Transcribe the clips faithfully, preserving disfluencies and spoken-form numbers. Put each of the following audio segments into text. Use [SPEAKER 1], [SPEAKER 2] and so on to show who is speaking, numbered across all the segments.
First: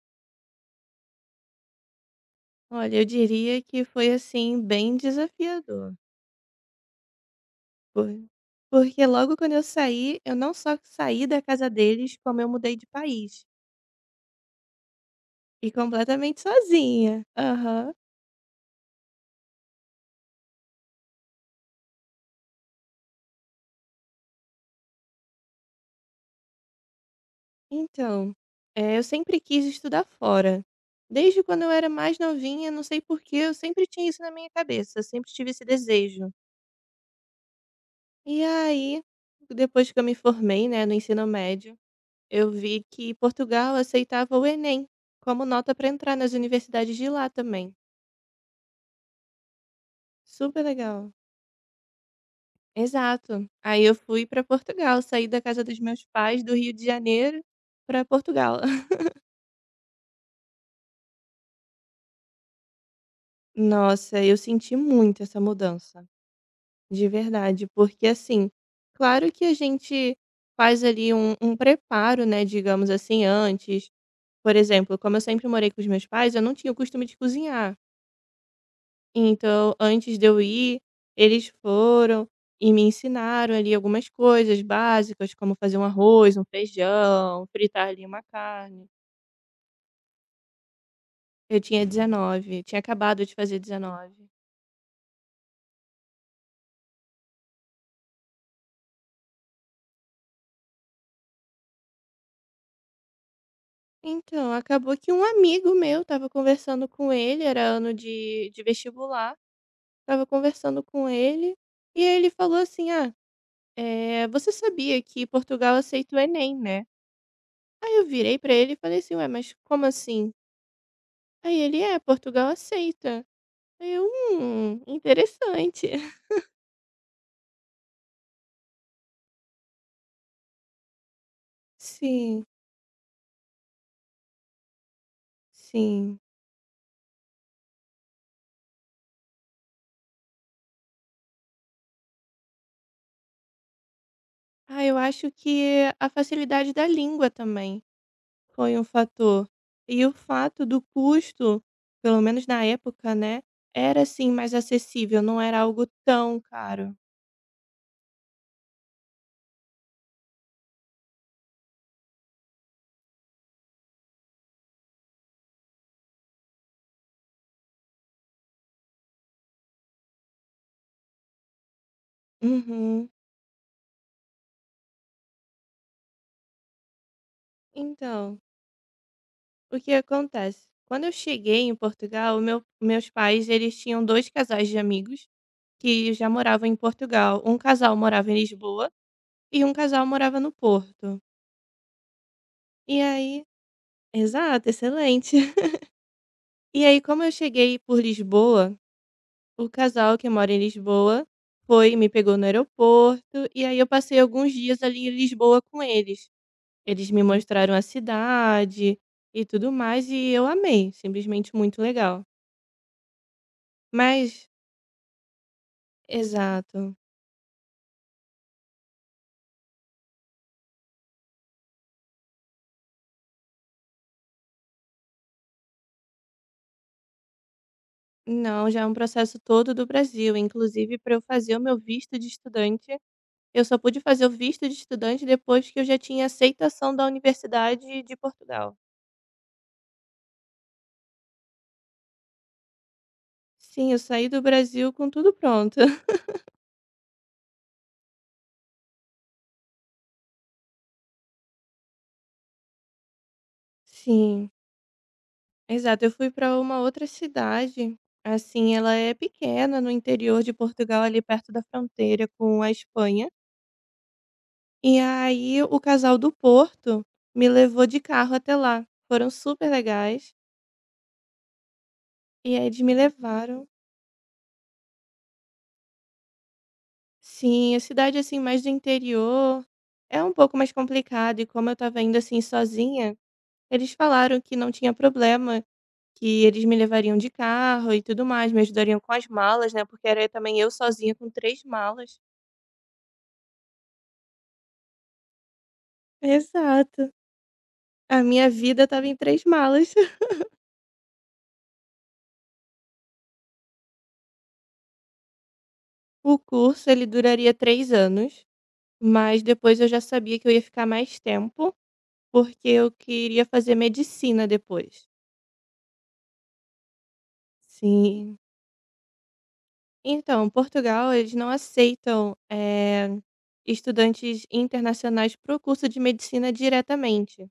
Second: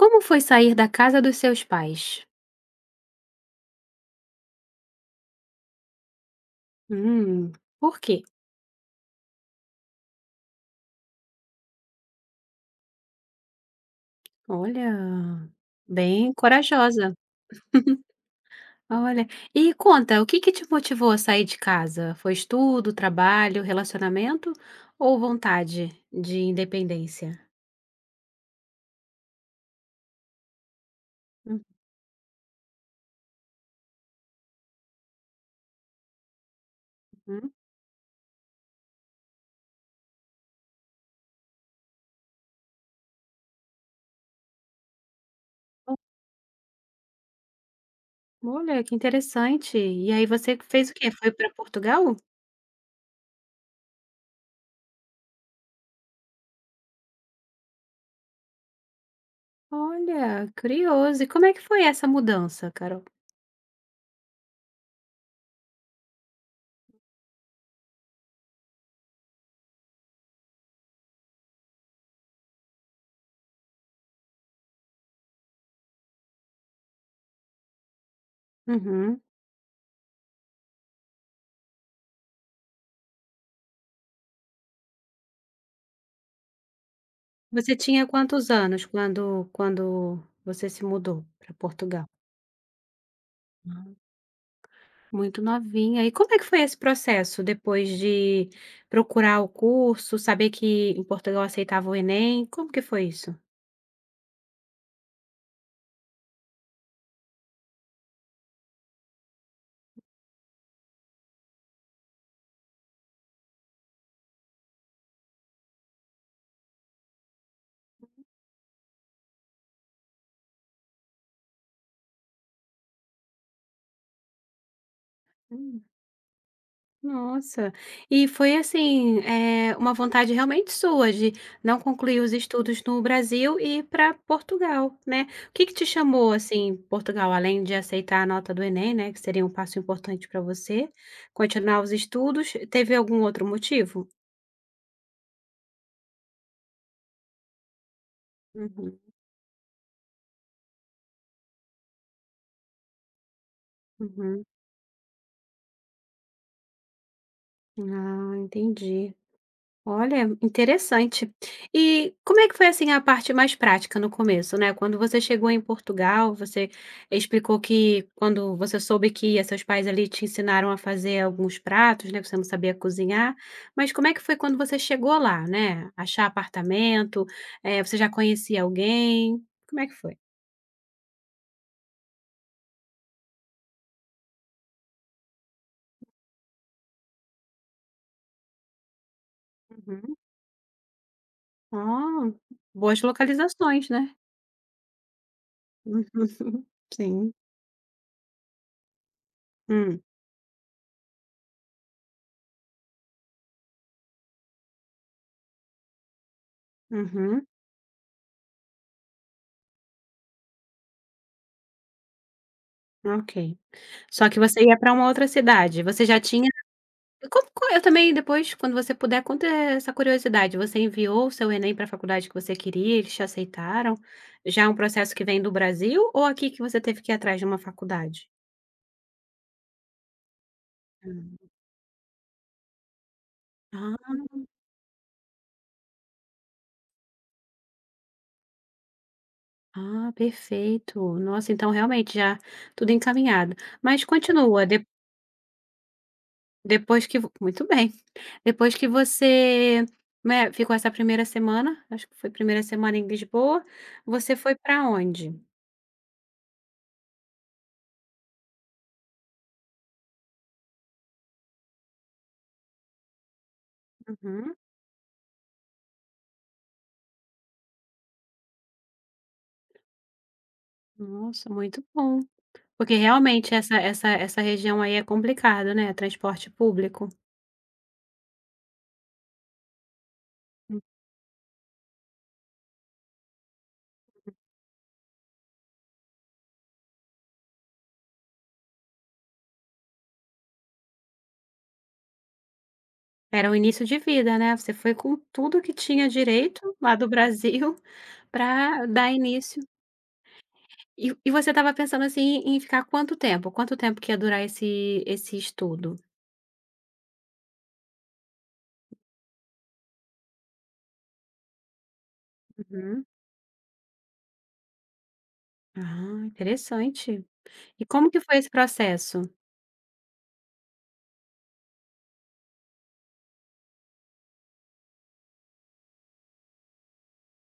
[SPEAKER 1] Como foi sair da casa dos seus pais?
[SPEAKER 2] Olha, eu diria que foi, assim, bem desafiador,
[SPEAKER 1] Hum, por
[SPEAKER 2] por
[SPEAKER 1] quê?
[SPEAKER 2] porque logo quando eu saí, eu não só saí da casa deles, como eu mudei de país,
[SPEAKER 1] Olha,
[SPEAKER 2] e
[SPEAKER 1] bem
[SPEAKER 2] completamente
[SPEAKER 1] corajosa.
[SPEAKER 2] sozinha. Aham.
[SPEAKER 1] Olha, e conta, o que que te motivou a sair de casa? Foi estudo, trabalho, relacionamento ou vontade de independência?
[SPEAKER 2] Então, eh, eu sempre quis estudar fora. Desde quando eu era mais novinha, não sei por que, eu sempre tinha isso na minha cabeça, eu sempre tive esse desejo.
[SPEAKER 1] Uhum.
[SPEAKER 2] E aí, depois que eu me formei, né, no ensino médio, eu vi que Portugal aceitava o Enem como nota para entrar nas universidades de lá também.
[SPEAKER 1] Olha, que interessante. E aí você
[SPEAKER 2] Super
[SPEAKER 1] fez o quê?
[SPEAKER 2] legal.
[SPEAKER 1] Foi para Portugal?
[SPEAKER 2] Exato. Aí eu fui pra Portugal, saí da casa dos meus pais do Rio de Janeiro pra Portugal.
[SPEAKER 1] Olha, curioso. E como é que foi essa mudança, Carol?
[SPEAKER 2] Nossa, eu senti muito essa mudança, de verdade, porque assim, claro que a gente faz ali um, um preparo, né, digamos assim, antes. Por exemplo, como eu sempre morei com os meus pais, eu não tinha o costume de cozinhar.
[SPEAKER 1] Uhum.
[SPEAKER 2] Então, antes de eu ir, eles foram e me ensinaram ali algumas coisas básicas, como fazer um arroz, um feijão,
[SPEAKER 1] Você
[SPEAKER 2] fritar ali
[SPEAKER 1] tinha
[SPEAKER 2] uma
[SPEAKER 1] quantos anos
[SPEAKER 2] carne.
[SPEAKER 1] quando quando você se mudou para
[SPEAKER 2] Eu tinha
[SPEAKER 1] Portugal?
[SPEAKER 2] dezenove, tinha acabado de fazer dezenove.
[SPEAKER 1] Muito novinha. E como é que foi esse processo depois de procurar o curso, saber que em Portugal aceitava o Enem? Como que foi isso?
[SPEAKER 2] Então, acabou que um amigo meu estava conversando com ele, era ano de, de vestibular, estava conversando com ele, e ele falou assim: Ah, é, você sabia que Portugal aceita o Enem, né? Aí eu virei para ele e falei assim: Ué, mas como assim? Aí ele, é, Portugal aceita. Aí eu: "Hum,
[SPEAKER 1] Hum,
[SPEAKER 2] interessante".
[SPEAKER 1] nossa. E foi assim, eh, uma vontade realmente sua de não concluir os
[SPEAKER 2] Sim,
[SPEAKER 1] estudos no Brasil e ir para Portugal, né? O que que te
[SPEAKER 2] sim.
[SPEAKER 1] chamou assim, Portugal, além de aceitar a nota do Enem, né, que seria um passo importante para você, continuar os estudos, teve algum outro motivo?
[SPEAKER 2] Ah, eu acho que a facilidade da língua também foi um
[SPEAKER 1] Uhum,
[SPEAKER 2] fator. E o fato do custo, pelo menos na época, né, era assim
[SPEAKER 1] uhum.
[SPEAKER 2] mais acessível, não era algo tão caro.
[SPEAKER 1] Ah, entendi. Olha, interessante. E como é que foi, assim, a parte mais prática no começo, né? Quando você chegou em Portugal, você explicou que quando você soube que ia, seus pais ali te ensinaram a fazer alguns pratos, né, que você não sabia
[SPEAKER 2] Uhum.
[SPEAKER 1] cozinhar, mas como é que foi quando você chegou lá, né? Achar apartamento, eh, você já
[SPEAKER 2] Então,
[SPEAKER 1] conhecia alguém?
[SPEAKER 2] o
[SPEAKER 1] Como é
[SPEAKER 2] que
[SPEAKER 1] que foi?
[SPEAKER 2] acontece? Quando eu cheguei em Portugal, meu meus pais, eles tinham dois casais de amigos que já moravam em Portugal. Um casal morava em Lisboa e um casal
[SPEAKER 1] Uhum.
[SPEAKER 2] morava no Porto.
[SPEAKER 1] Ah,
[SPEAKER 2] E
[SPEAKER 1] boas
[SPEAKER 2] aí
[SPEAKER 1] localizações, né?
[SPEAKER 2] exato, excelente.
[SPEAKER 1] Uhum.
[SPEAKER 2] E aí como eu
[SPEAKER 1] Sim.
[SPEAKER 2] cheguei por Lisboa, o
[SPEAKER 1] Hum.
[SPEAKER 2] casal que mora em Lisboa foi me pegou no aeroporto, e aí eu passei alguns dias ali em Lisboa com eles. Eles me
[SPEAKER 1] Uhum.
[SPEAKER 2] mostraram a cidade e tudo mais, e eu amei, simplesmente muito legal.
[SPEAKER 1] Ok. Só que
[SPEAKER 2] Mas
[SPEAKER 1] você ia pra uma outra cidade, você já tinha
[SPEAKER 2] exato.
[SPEAKER 1] como qual eu também depois, quando você puder, conta essa curiosidade, você enviou o seu Enem pra faculdade que você queria, eles te aceitaram? Já é um processo que vem do Brasil ou aqui que você teve que ir atrás de uma faculdade?
[SPEAKER 2] Não, já é um processo todo do Brasil, inclusive para eu
[SPEAKER 1] Hum.
[SPEAKER 2] fazer o meu visto de estudante, eu só pude
[SPEAKER 1] Ah,
[SPEAKER 2] fazer o visto de estudante depois que eu já tinha aceitação da Universidade de Portugal.
[SPEAKER 1] ah, perfeito. Nossa, então realmente já tudo encaminhado.
[SPEAKER 2] Sim, eu
[SPEAKER 1] Mas
[SPEAKER 2] saí do
[SPEAKER 1] continua, de
[SPEAKER 2] Brasil com tudo pronto.
[SPEAKER 1] depois que vo muito bem. Depois que você, né, ficou essa primeira semana, acho que foi primeira semana em Lisboa, você
[SPEAKER 2] Sim,
[SPEAKER 1] foi pra onde?
[SPEAKER 2] exato. Eu fui para uma outra cidade, assim, ela é pequena, no interior de Portugal, ali perto da fronteira com a Espanha.
[SPEAKER 1] Uhum.
[SPEAKER 2] E aí o casal do Porto me levou de carro até lá. Foram super legais.
[SPEAKER 1] Nossa, muito bom.
[SPEAKER 2] E aí eles me
[SPEAKER 1] Porque realmente
[SPEAKER 2] levaram.
[SPEAKER 1] essa essa essa região aí é complicado, né, transporte público.
[SPEAKER 2] Sim, a cidade assim mais do interior é um pouco mais
[SPEAKER 1] Hum.
[SPEAKER 2] complicada e como eu estava indo assim sozinha, eles falaram que não tinha problema. Que eles me levariam de carro e tudo mais, me ajudariam com as malas, né, porque era também eu sozinha com três malas.
[SPEAKER 1] Era o início de vida, né, você foi com tudo que tinha direito lá do
[SPEAKER 2] Exato.
[SPEAKER 1] Brasil
[SPEAKER 2] A minha vida
[SPEAKER 1] para
[SPEAKER 2] estava
[SPEAKER 1] dar
[SPEAKER 2] em três
[SPEAKER 1] início.
[SPEAKER 2] malas.
[SPEAKER 1] E e você estava pensando, assim, em ficar quanto tempo? Quanto tempo que ia durar esse esse estudo?
[SPEAKER 2] O curso ele duraria três anos, mas depois eu já sabia que eu ia ficar mais tempo, porque eu
[SPEAKER 1] Uhum.
[SPEAKER 2] queria fazer medicina depois.
[SPEAKER 1] Ah, interessante. E como que foi
[SPEAKER 2] Sim.
[SPEAKER 1] esse processo?
[SPEAKER 2] Então, Portugal eles não aceitam, eh, estudantes internacionais para o curso de medicina diretamente.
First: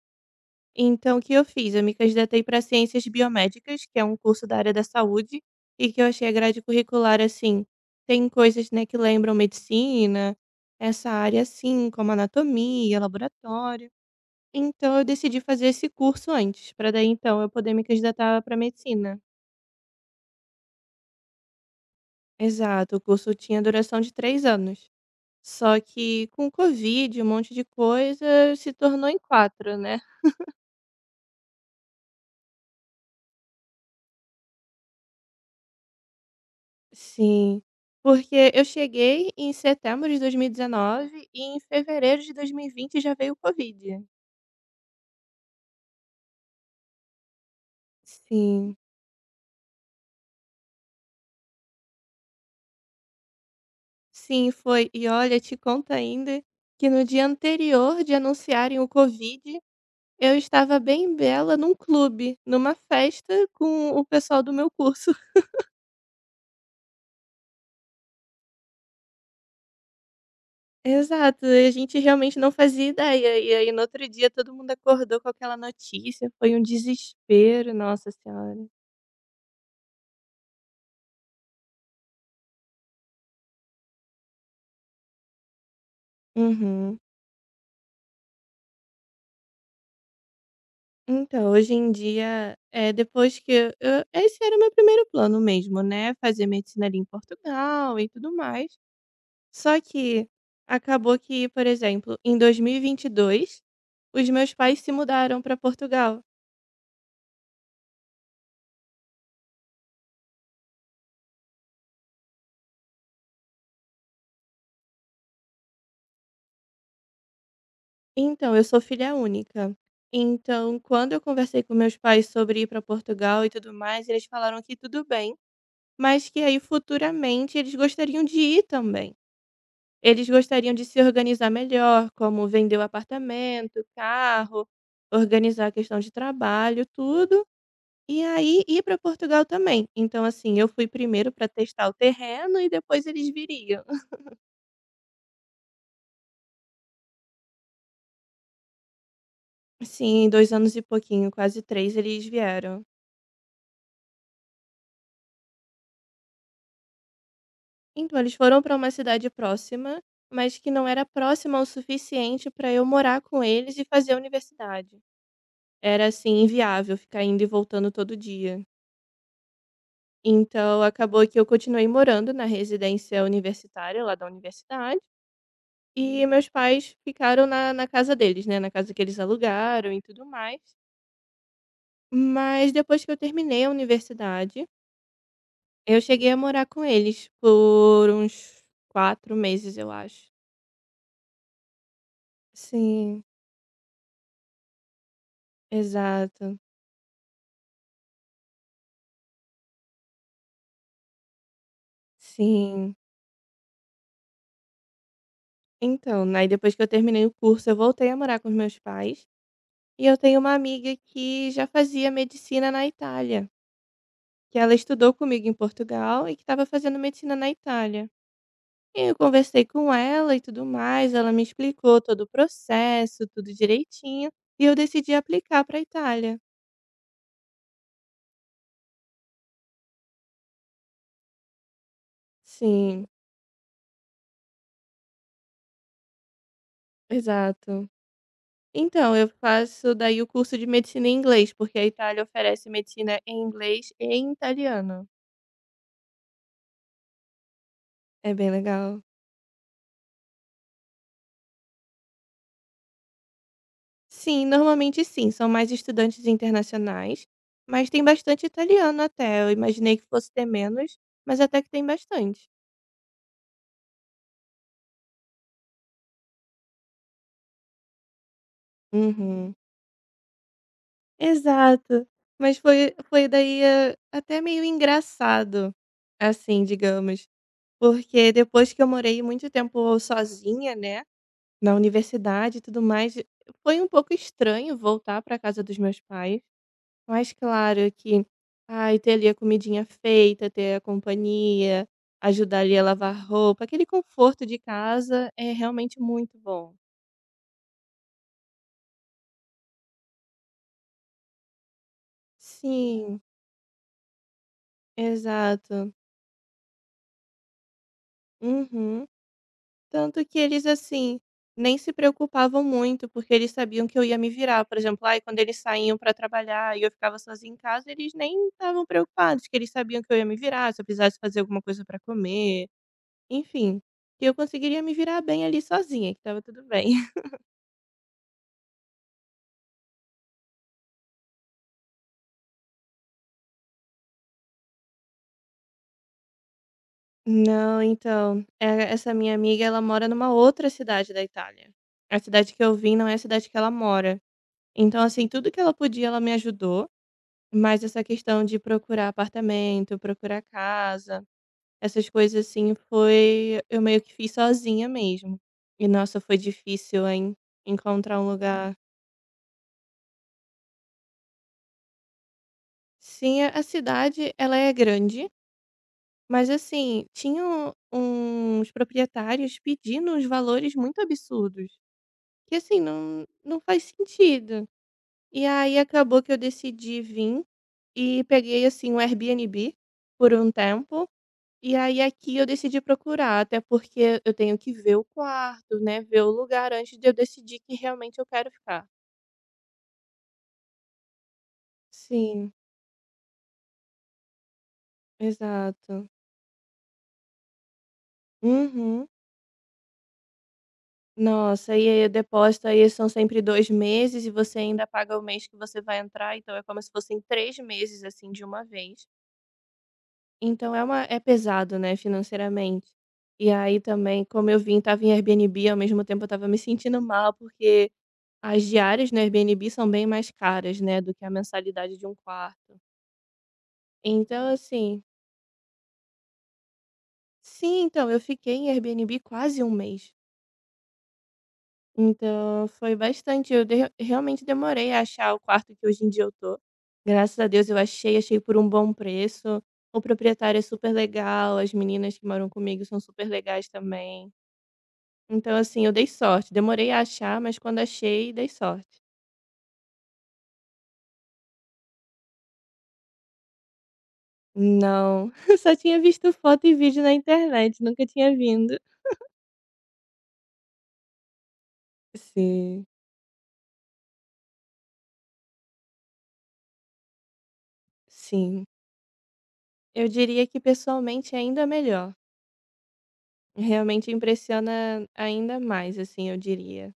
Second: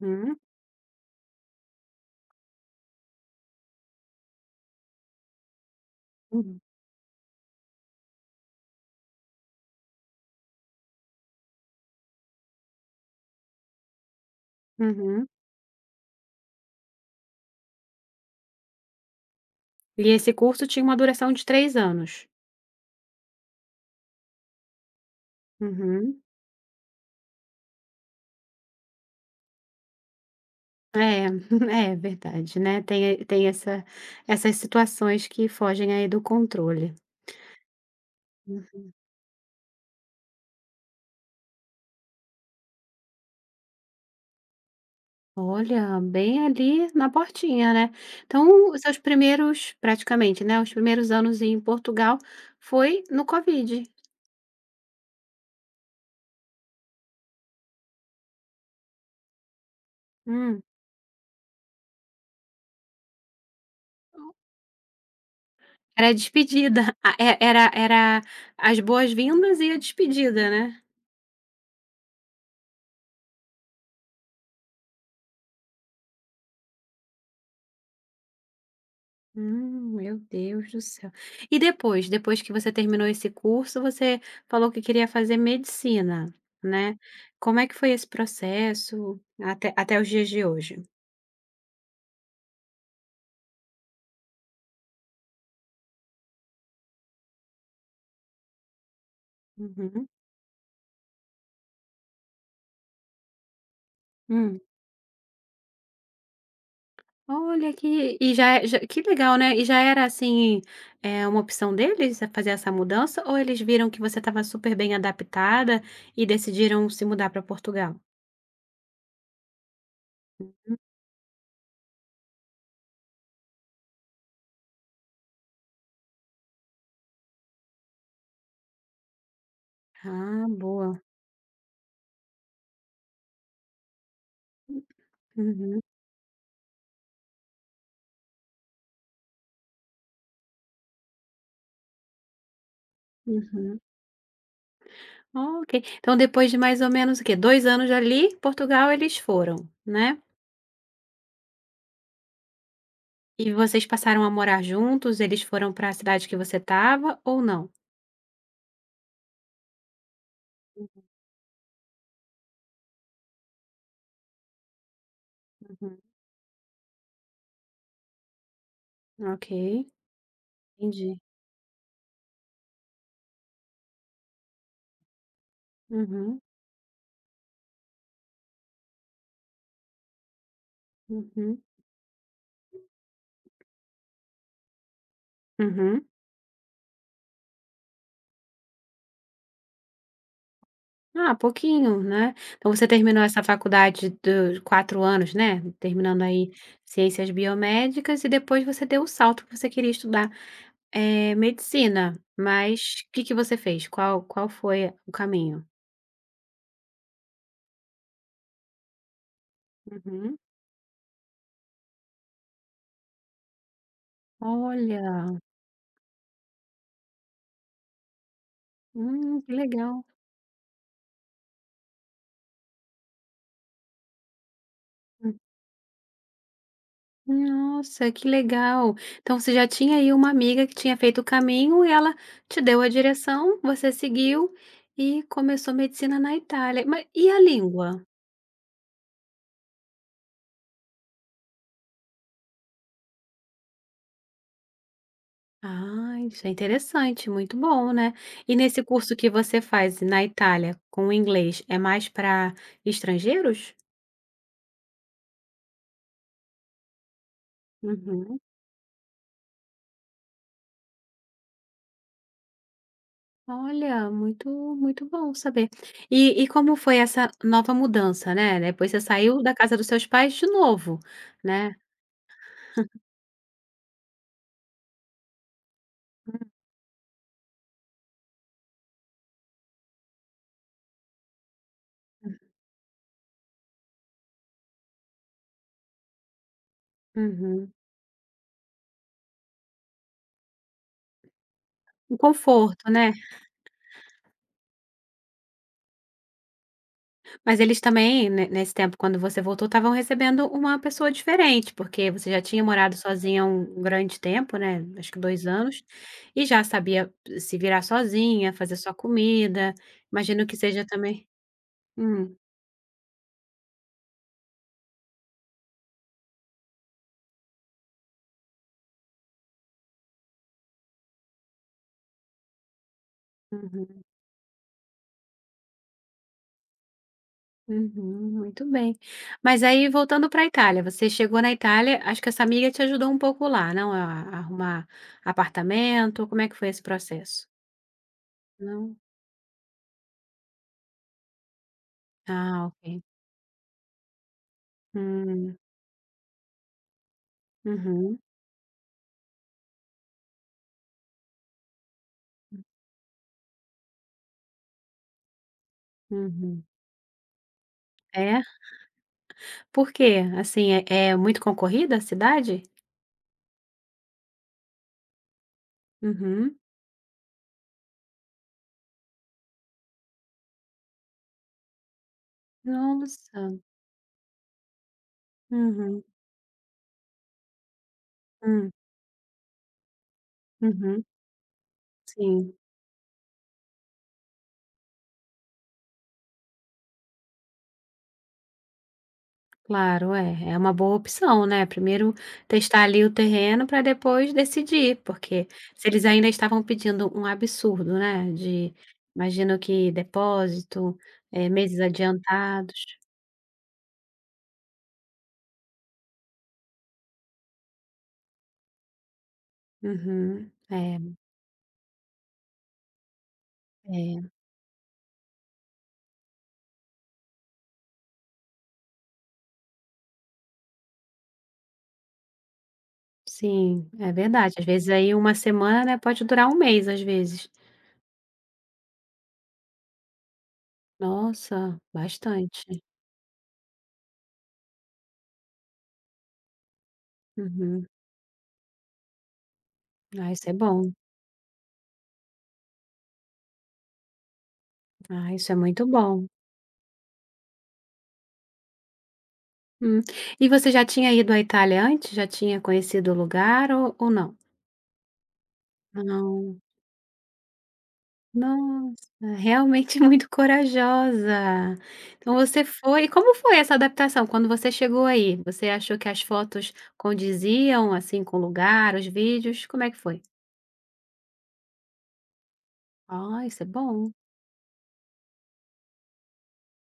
[SPEAKER 1] Uhum.
[SPEAKER 2] Então, o que eu fiz? Eu me candidatei para Ciências Biomédicas, que é um curso da área da saúde, e que eu achei a
[SPEAKER 1] Uhum.
[SPEAKER 2] grade curricular, assim, tem coisas, né, que lembram medicina, essa área, assim, como anatomia, laboratório. Então, eu
[SPEAKER 1] Uhum.
[SPEAKER 2] decidi fazer esse curso antes, para daí, então, eu poder me candidatar para medicina.
[SPEAKER 1] E esse curso tinha uma duração de três anos?
[SPEAKER 2] Exato, o curso tinha duração de três anos. Só
[SPEAKER 1] Uhum.
[SPEAKER 2] que com o Covid, um monte de coisa, se tornou em quatro, né?
[SPEAKER 1] É, é verdade, né, tem tem essa essas situações que fogem aí do controle.
[SPEAKER 2] Sim, porque eu cheguei em setembro de dois mil e dezenove e em fevereiro de dois mil e vinte já veio o Covid.
[SPEAKER 1] Olha, bem ali na portinha, né. Então
[SPEAKER 2] Sim,
[SPEAKER 1] os seus primeiros praticamente, né, os primeiros anos em Portugal foi no Covid.
[SPEAKER 2] sim, foi. E olha, te conta ainda que no dia anterior de anunciarem o Covid, eu
[SPEAKER 1] Hum,
[SPEAKER 2] estava bem bela num clube, numa festa com o pessoal do meu curso.
[SPEAKER 1] era a despedida, a e era era as boas-vindas e a despedida, né?
[SPEAKER 2] Exato, e a gente realmente não fazia ideia. E aí, no outro dia, todo mundo acordou com aquela notícia. Foi um desespero, nossa senhora.
[SPEAKER 1] Hum, meu Deus do céu. E depois, depois que você terminou esse curso, você falou que queria fazer medicina,
[SPEAKER 2] Uhum.
[SPEAKER 1] né? Como é que foi esse processo até, até os dias de hoje?
[SPEAKER 2] Então, hoje em dia, eh, depois que eu eu esse era o meu primeiro plano mesmo, né, fazer medicina ali em Portugal e tudo mais. Só
[SPEAKER 1] Uhum.
[SPEAKER 2] que acabou que, por exemplo, em dois mil e vinte e dois, os meus
[SPEAKER 1] Hum.
[SPEAKER 2] pais se mudaram para Portugal.
[SPEAKER 1] Olha que e já, é- já- que legal, né? E já era assim, é uma opção deles a fazer essa mudança, ou eles viram que você estava super bem adaptada e decidiram se mudar para Portugal?
[SPEAKER 2] Então, eu sou filha única. Então, quando eu conversei com meus pais sobre ir para Portugal e tudo mais, eles falaram que tudo bem, mas que aí futuramente eles gostariam de ir também. Eles
[SPEAKER 1] Ah,
[SPEAKER 2] gostariam de se
[SPEAKER 1] boa.
[SPEAKER 2] organizar melhor, como vender o apartamento, carro, organizar a
[SPEAKER 1] Uhum,
[SPEAKER 2] questão de trabalho, tudo, e aí ir para Portugal também. Então, assim, eu fui primeiro para testar o terreno e depois eles
[SPEAKER 1] uhum.
[SPEAKER 2] viriam.
[SPEAKER 1] Ok. Então depois de mais ou menos o quê? Dois anos ali, Portugal eles foram, né.
[SPEAKER 2] Sim, dois anos e pouquinho, quase três, eles vieram.
[SPEAKER 1] E vocês passaram a morar juntos? Eles foram para a cidade que você estava ou não?
[SPEAKER 2] Então, eles foram para uma cidade próxima, mas que não era próxima o suficiente para eu morar com eles e fazer a universidade.
[SPEAKER 1] Uhum.
[SPEAKER 2] Era, assim, inviável ficar indo e voltando todo dia.
[SPEAKER 1] Ok,
[SPEAKER 2] Então
[SPEAKER 1] entendi.
[SPEAKER 2] acabou que eu continuei morando na residência universitária lá da universidade, e
[SPEAKER 1] Uhum,
[SPEAKER 2] meus pais ficaram na na casa deles, né, na casa que eles alugaram e tudo mais.
[SPEAKER 1] uhum,
[SPEAKER 2] Mas depois que eu terminei a universidade, eu
[SPEAKER 1] uhum.
[SPEAKER 2] cheguei a morar com eles por uns quatro meses, eu acho.
[SPEAKER 1] Ah, pouquinho, né. Então você
[SPEAKER 2] Sim,
[SPEAKER 1] terminou essa faculdade do quatro anos, né, terminando aí
[SPEAKER 2] exato.
[SPEAKER 1] ciências biomédicas e depois você deu o salto que você queria estudar, eh, medicina.
[SPEAKER 2] Sim.
[SPEAKER 1] Mas o que que você fez? Qual qual foi o caminho?
[SPEAKER 2] Então, aí depois que eu terminei o curso, eu voltei a morar com os meus pais, e eu
[SPEAKER 1] Uhum.
[SPEAKER 2] tenho uma amiga que já fazia medicina na Itália. Que ela estudou
[SPEAKER 1] Olha,
[SPEAKER 2] comigo em Portugal e que estava fazendo medicina na Itália. E eu
[SPEAKER 1] hum, que
[SPEAKER 2] conversei com
[SPEAKER 1] legal.
[SPEAKER 2] ela e tudo mais, ela me explicou todo o processo, tudo direitinho, e eu decidi
[SPEAKER 1] Hum,
[SPEAKER 2] aplicar para a Itália.
[SPEAKER 1] Nossa, que legal. Então você já tinha aí uma amiga que tinha feito o caminho e ela te deu a
[SPEAKER 2] Sim,
[SPEAKER 1] direção, você seguiu e começou medicina na Itália. Mas e a
[SPEAKER 2] exato.
[SPEAKER 1] língua?
[SPEAKER 2] Então, eu faço daí o curso de medicina em inglês, porque a Itália oferece medicina em inglês e em italiano.
[SPEAKER 1] Ah, isso é interessante, muito bom, né?
[SPEAKER 2] É bem
[SPEAKER 1] E nesse
[SPEAKER 2] legal.
[SPEAKER 1] curso que você faz na Itália com o inglês, é mais para estrangeiros?
[SPEAKER 2] Sim, normalmente sim, são mais estudantes internacionais, mas tem
[SPEAKER 1] Uhum.
[SPEAKER 2] bastante italiano até. Eu imaginei que fosse ter menos, mas até que tem bastante.
[SPEAKER 1] Olha, muito muito bom saber. E e como foi essa nova mudança, né, depois você saiu
[SPEAKER 2] Uhum.
[SPEAKER 1] da casa dos seus pais de novo, né.
[SPEAKER 2] Exato. Mas foi foi daí, hã, até meio engraçado, assim, digamos, porque depois que eu morei muito tempo sozinha, né, na universidade e tudo mais, foi um pouco estranho voltar para casa dos meus pais, mas
[SPEAKER 1] Uhum.
[SPEAKER 2] claro que, ai, ter ali a comidinha feita, ter a companhia,
[SPEAKER 1] Um
[SPEAKER 2] ajudar ali a
[SPEAKER 1] conforto, né.
[SPEAKER 2] lavar roupa, aquele conforto de casa é realmente muito bom.
[SPEAKER 1] Mas eles também, ne nesse tempo, quando você voltou, estavam recebendo uma pessoa diferente, porque você já tinha morado
[SPEAKER 2] Sim,
[SPEAKER 1] sozinha um grande tempo, né, acho que dois anos,
[SPEAKER 2] exato.
[SPEAKER 1] e já sabia se virar sozinha, fazer sua
[SPEAKER 2] Uhum.
[SPEAKER 1] comida,
[SPEAKER 2] Tanto que
[SPEAKER 1] imagino que
[SPEAKER 2] eles,
[SPEAKER 1] seja
[SPEAKER 2] assim,
[SPEAKER 1] também
[SPEAKER 2] nem se
[SPEAKER 1] hum,
[SPEAKER 2] preocupavam muito, porque eles sabiam que eu ia me virar. Por exemplo, ai, quando eles saíam para trabalhar e eu ficava sozinha em casa, eles nem estavam preocupados, que eles sabiam que eu ia me virar, se eu precisasse fazer alguma coisa para comer, enfim,
[SPEAKER 1] uhum.
[SPEAKER 2] que eu conseguiria me virar bem ali sozinha, que estava tudo bem.
[SPEAKER 1] Uhum, muito bem. Mas aí voltando para a Itália, você chegou na Itália, acho que essa amiga te ajudou um pouco lá, não? A a arrumar apartamento, como é que foi esse processo?
[SPEAKER 2] Não, então, eh,
[SPEAKER 1] Não?
[SPEAKER 2] essa minha amiga, ela mora numa outra cidade da Itália. A cidade que
[SPEAKER 1] Ah,
[SPEAKER 2] eu vim
[SPEAKER 1] ok.
[SPEAKER 2] não é a cidade que ela mora. Então, assim, tudo
[SPEAKER 1] Hum,
[SPEAKER 2] que ela podia, ela me ajudou. Mas essa
[SPEAKER 1] uhum,
[SPEAKER 2] questão de procurar apartamento, procurar casa, essas coisas assim, foi eu meio que fiz sozinha mesmo. E nossa, foi
[SPEAKER 1] uhum.
[SPEAKER 2] difícil, hein, encontrar um
[SPEAKER 1] É?
[SPEAKER 2] lugar.
[SPEAKER 1] Por quê? Assim, é, é muito concorrida a cidade?
[SPEAKER 2] Sim, a a cidade ela é grande, mas
[SPEAKER 1] Uhum.
[SPEAKER 2] assim, tinham uns proprietários pedindo uns valores muito absurdos, que assim, não,
[SPEAKER 1] Nossa.
[SPEAKER 2] não faz sentido. E aí
[SPEAKER 1] Uhum,
[SPEAKER 2] acabou que eu decidi vir e peguei
[SPEAKER 1] hum,
[SPEAKER 2] assim um Airbnb por um
[SPEAKER 1] uhum,
[SPEAKER 2] tempo. E aí aqui eu
[SPEAKER 1] sim.
[SPEAKER 2] decidi procurar, até porque eu tenho que ver o quarto, né, ver o lugar antes de eu decidir que realmente eu quero ficar.
[SPEAKER 1] Claro, é, é uma boa opção, né, primeiro
[SPEAKER 2] Sim,
[SPEAKER 1] testar ali o terreno para depois decidir, porque se eles
[SPEAKER 2] exato.
[SPEAKER 1] ainda estavam pedindo um absurdo, né, de
[SPEAKER 2] Uhum.
[SPEAKER 1] imagino que depósito, eh,
[SPEAKER 2] Nossa,
[SPEAKER 1] meses
[SPEAKER 2] e aí o depósito aí
[SPEAKER 1] adiantados.
[SPEAKER 2] são sempre dois meses e você ainda paga o mês que você vai entrar, então é como se fossem três meses, assim, de uma vez.
[SPEAKER 1] Uhum.
[SPEAKER 2] Então é
[SPEAKER 1] É,
[SPEAKER 2] uma é pesado, né, financeiramente. E aí
[SPEAKER 1] é,
[SPEAKER 2] também, como eu vim tava em Airbnb, ao mesmo tempo eu estava me sentindo mal porque as diárias no Airbnb são bem mais caras, né, do que a mensalidade de um quarto.
[SPEAKER 1] sim, é
[SPEAKER 2] Então,
[SPEAKER 1] verdade, às vezes
[SPEAKER 2] assim
[SPEAKER 1] aí uma semana, né, pode durar um mês às vezes.
[SPEAKER 2] sim, então, eu fiquei em Airbnb quase um mês.
[SPEAKER 1] Nossa,
[SPEAKER 2] Então
[SPEAKER 1] bastante.
[SPEAKER 2] foi bastante, eu de realmente demorei a achar o quarto que hoje em dia eu tô. Graças a Deus eu
[SPEAKER 1] Uhum.
[SPEAKER 2] achei, achei por um bom preço. O
[SPEAKER 1] Ah, isso é
[SPEAKER 2] proprietário é
[SPEAKER 1] bom.
[SPEAKER 2] super legal, as meninas que moram comigo são super legais também.
[SPEAKER 1] Ah, isso é
[SPEAKER 2] Então,
[SPEAKER 1] muito
[SPEAKER 2] assim, eu dei
[SPEAKER 1] bom.
[SPEAKER 2] sorte, demorei a achar, mas quando achei, dei sorte.
[SPEAKER 1] Hum. E você já tinha ido à Itália antes? Já tinha conhecido o lugar ou ou não?
[SPEAKER 2] Não, só tinha visto
[SPEAKER 1] Não.
[SPEAKER 2] foto e vídeo na internet, nunca tinha vindo.
[SPEAKER 1] Nossa, realmente muito corajosa. Então você
[SPEAKER 2] Sim,
[SPEAKER 1] foi e como foi essa adaptação quando você chegou aí? Você achou que as fotos condiziam, assim, com o
[SPEAKER 2] sim.
[SPEAKER 1] lugar, os vídeos, como é que
[SPEAKER 2] Eu
[SPEAKER 1] foi?
[SPEAKER 2] diria que pessoalmente é ainda melhor.
[SPEAKER 1] Ah, isso é
[SPEAKER 2] Realmente
[SPEAKER 1] bom.
[SPEAKER 2] impressiona ainda mais, assim, eu diria.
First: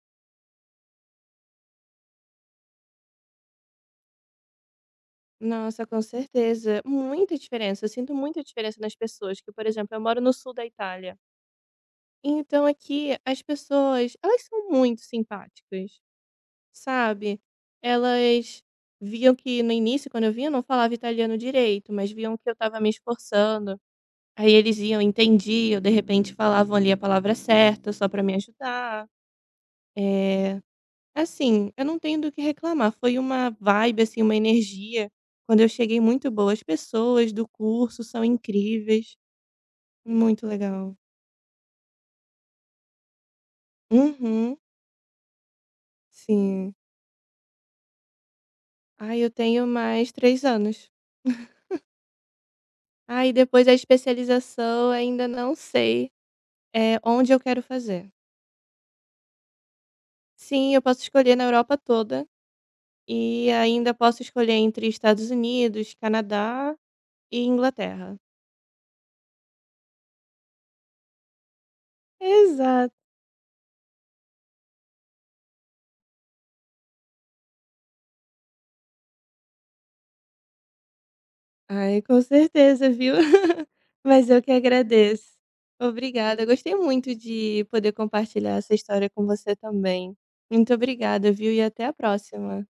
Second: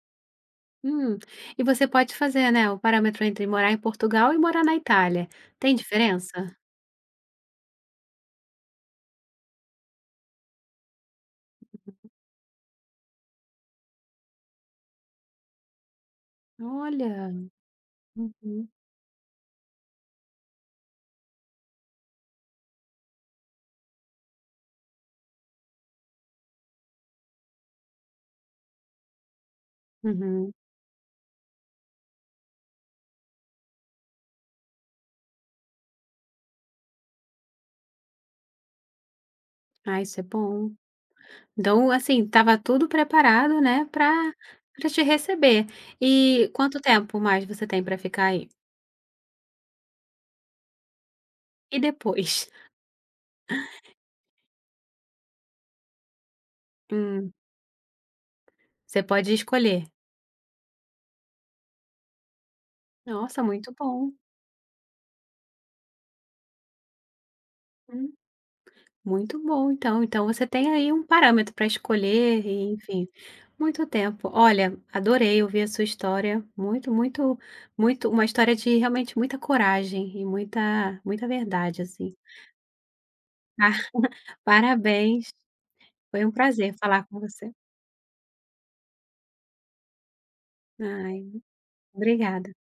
[SPEAKER 1] Hum. E você pode fazer, né, o parâmetro entre morar em Portugal e morar na Itália. Tem
[SPEAKER 2] Nossa, com
[SPEAKER 1] diferença?
[SPEAKER 2] certeza. Muita diferença. Eu sinto muita diferença nas pessoas. Que, por exemplo, eu moro no sul da Itália. Então aqui as pessoas, elas são muito simpáticas,
[SPEAKER 1] Olha.
[SPEAKER 2] sabe? Elas
[SPEAKER 1] Uhum,
[SPEAKER 2] viam que no início, quando eu vinha, eu não falava italiano direito, mas viam que eu estava me esforçando. Aí eles iam, entendiam, de repente falavam ali a palavra certa só para me ajudar.
[SPEAKER 1] uhum.
[SPEAKER 2] Eh, assim, eu não tenho do que reclamar, foi uma vibe, assim, uma energia, quando eu cheguei, muito boa. As pessoas do curso são incríveis,
[SPEAKER 1] Ah, isso é
[SPEAKER 2] muito
[SPEAKER 1] bom.
[SPEAKER 2] legal.
[SPEAKER 1] Então, assim, estava tudo preparado, né, para
[SPEAKER 2] Uhum,
[SPEAKER 1] pra te receber. E
[SPEAKER 2] sim.
[SPEAKER 1] quanto tempo mais você tem para ficar aí?
[SPEAKER 2] Ai, eu tenho mais três anos.
[SPEAKER 1] E depois?
[SPEAKER 2] Aí depois a especialização ainda não sei, eh, onde
[SPEAKER 1] Hum,
[SPEAKER 2] eu quero fazer.
[SPEAKER 1] você pode escolher.
[SPEAKER 2] Sim, eu posso escolher na Europa toda,
[SPEAKER 1] Nossa,
[SPEAKER 2] e
[SPEAKER 1] muito
[SPEAKER 2] ainda
[SPEAKER 1] bom.
[SPEAKER 2] posso escolher entre Estados Unidos, Canadá e
[SPEAKER 1] Hum,
[SPEAKER 2] Inglaterra.
[SPEAKER 1] muito bom então. Então você tem aí um parâmetro para escolher e
[SPEAKER 2] Exato.
[SPEAKER 1] enfim, muito tempo. Olha, adorei ouvir a sua história, muito, muito, muito uma história de realmente muita coragem e muita muita verdade,
[SPEAKER 2] Ai,
[SPEAKER 1] assim.
[SPEAKER 2] com certeza, viu.
[SPEAKER 1] Ah,
[SPEAKER 2] Mas eu que
[SPEAKER 1] parabéns,
[SPEAKER 2] agradeço.
[SPEAKER 1] foi um
[SPEAKER 2] Obrigada, gostei
[SPEAKER 1] prazer falar
[SPEAKER 2] muito
[SPEAKER 1] com você.
[SPEAKER 2] de poder compartilhar essa história com você também. Muito
[SPEAKER 1] Ai,
[SPEAKER 2] obrigada, viu, e até a
[SPEAKER 1] obrigada.
[SPEAKER 2] próxima.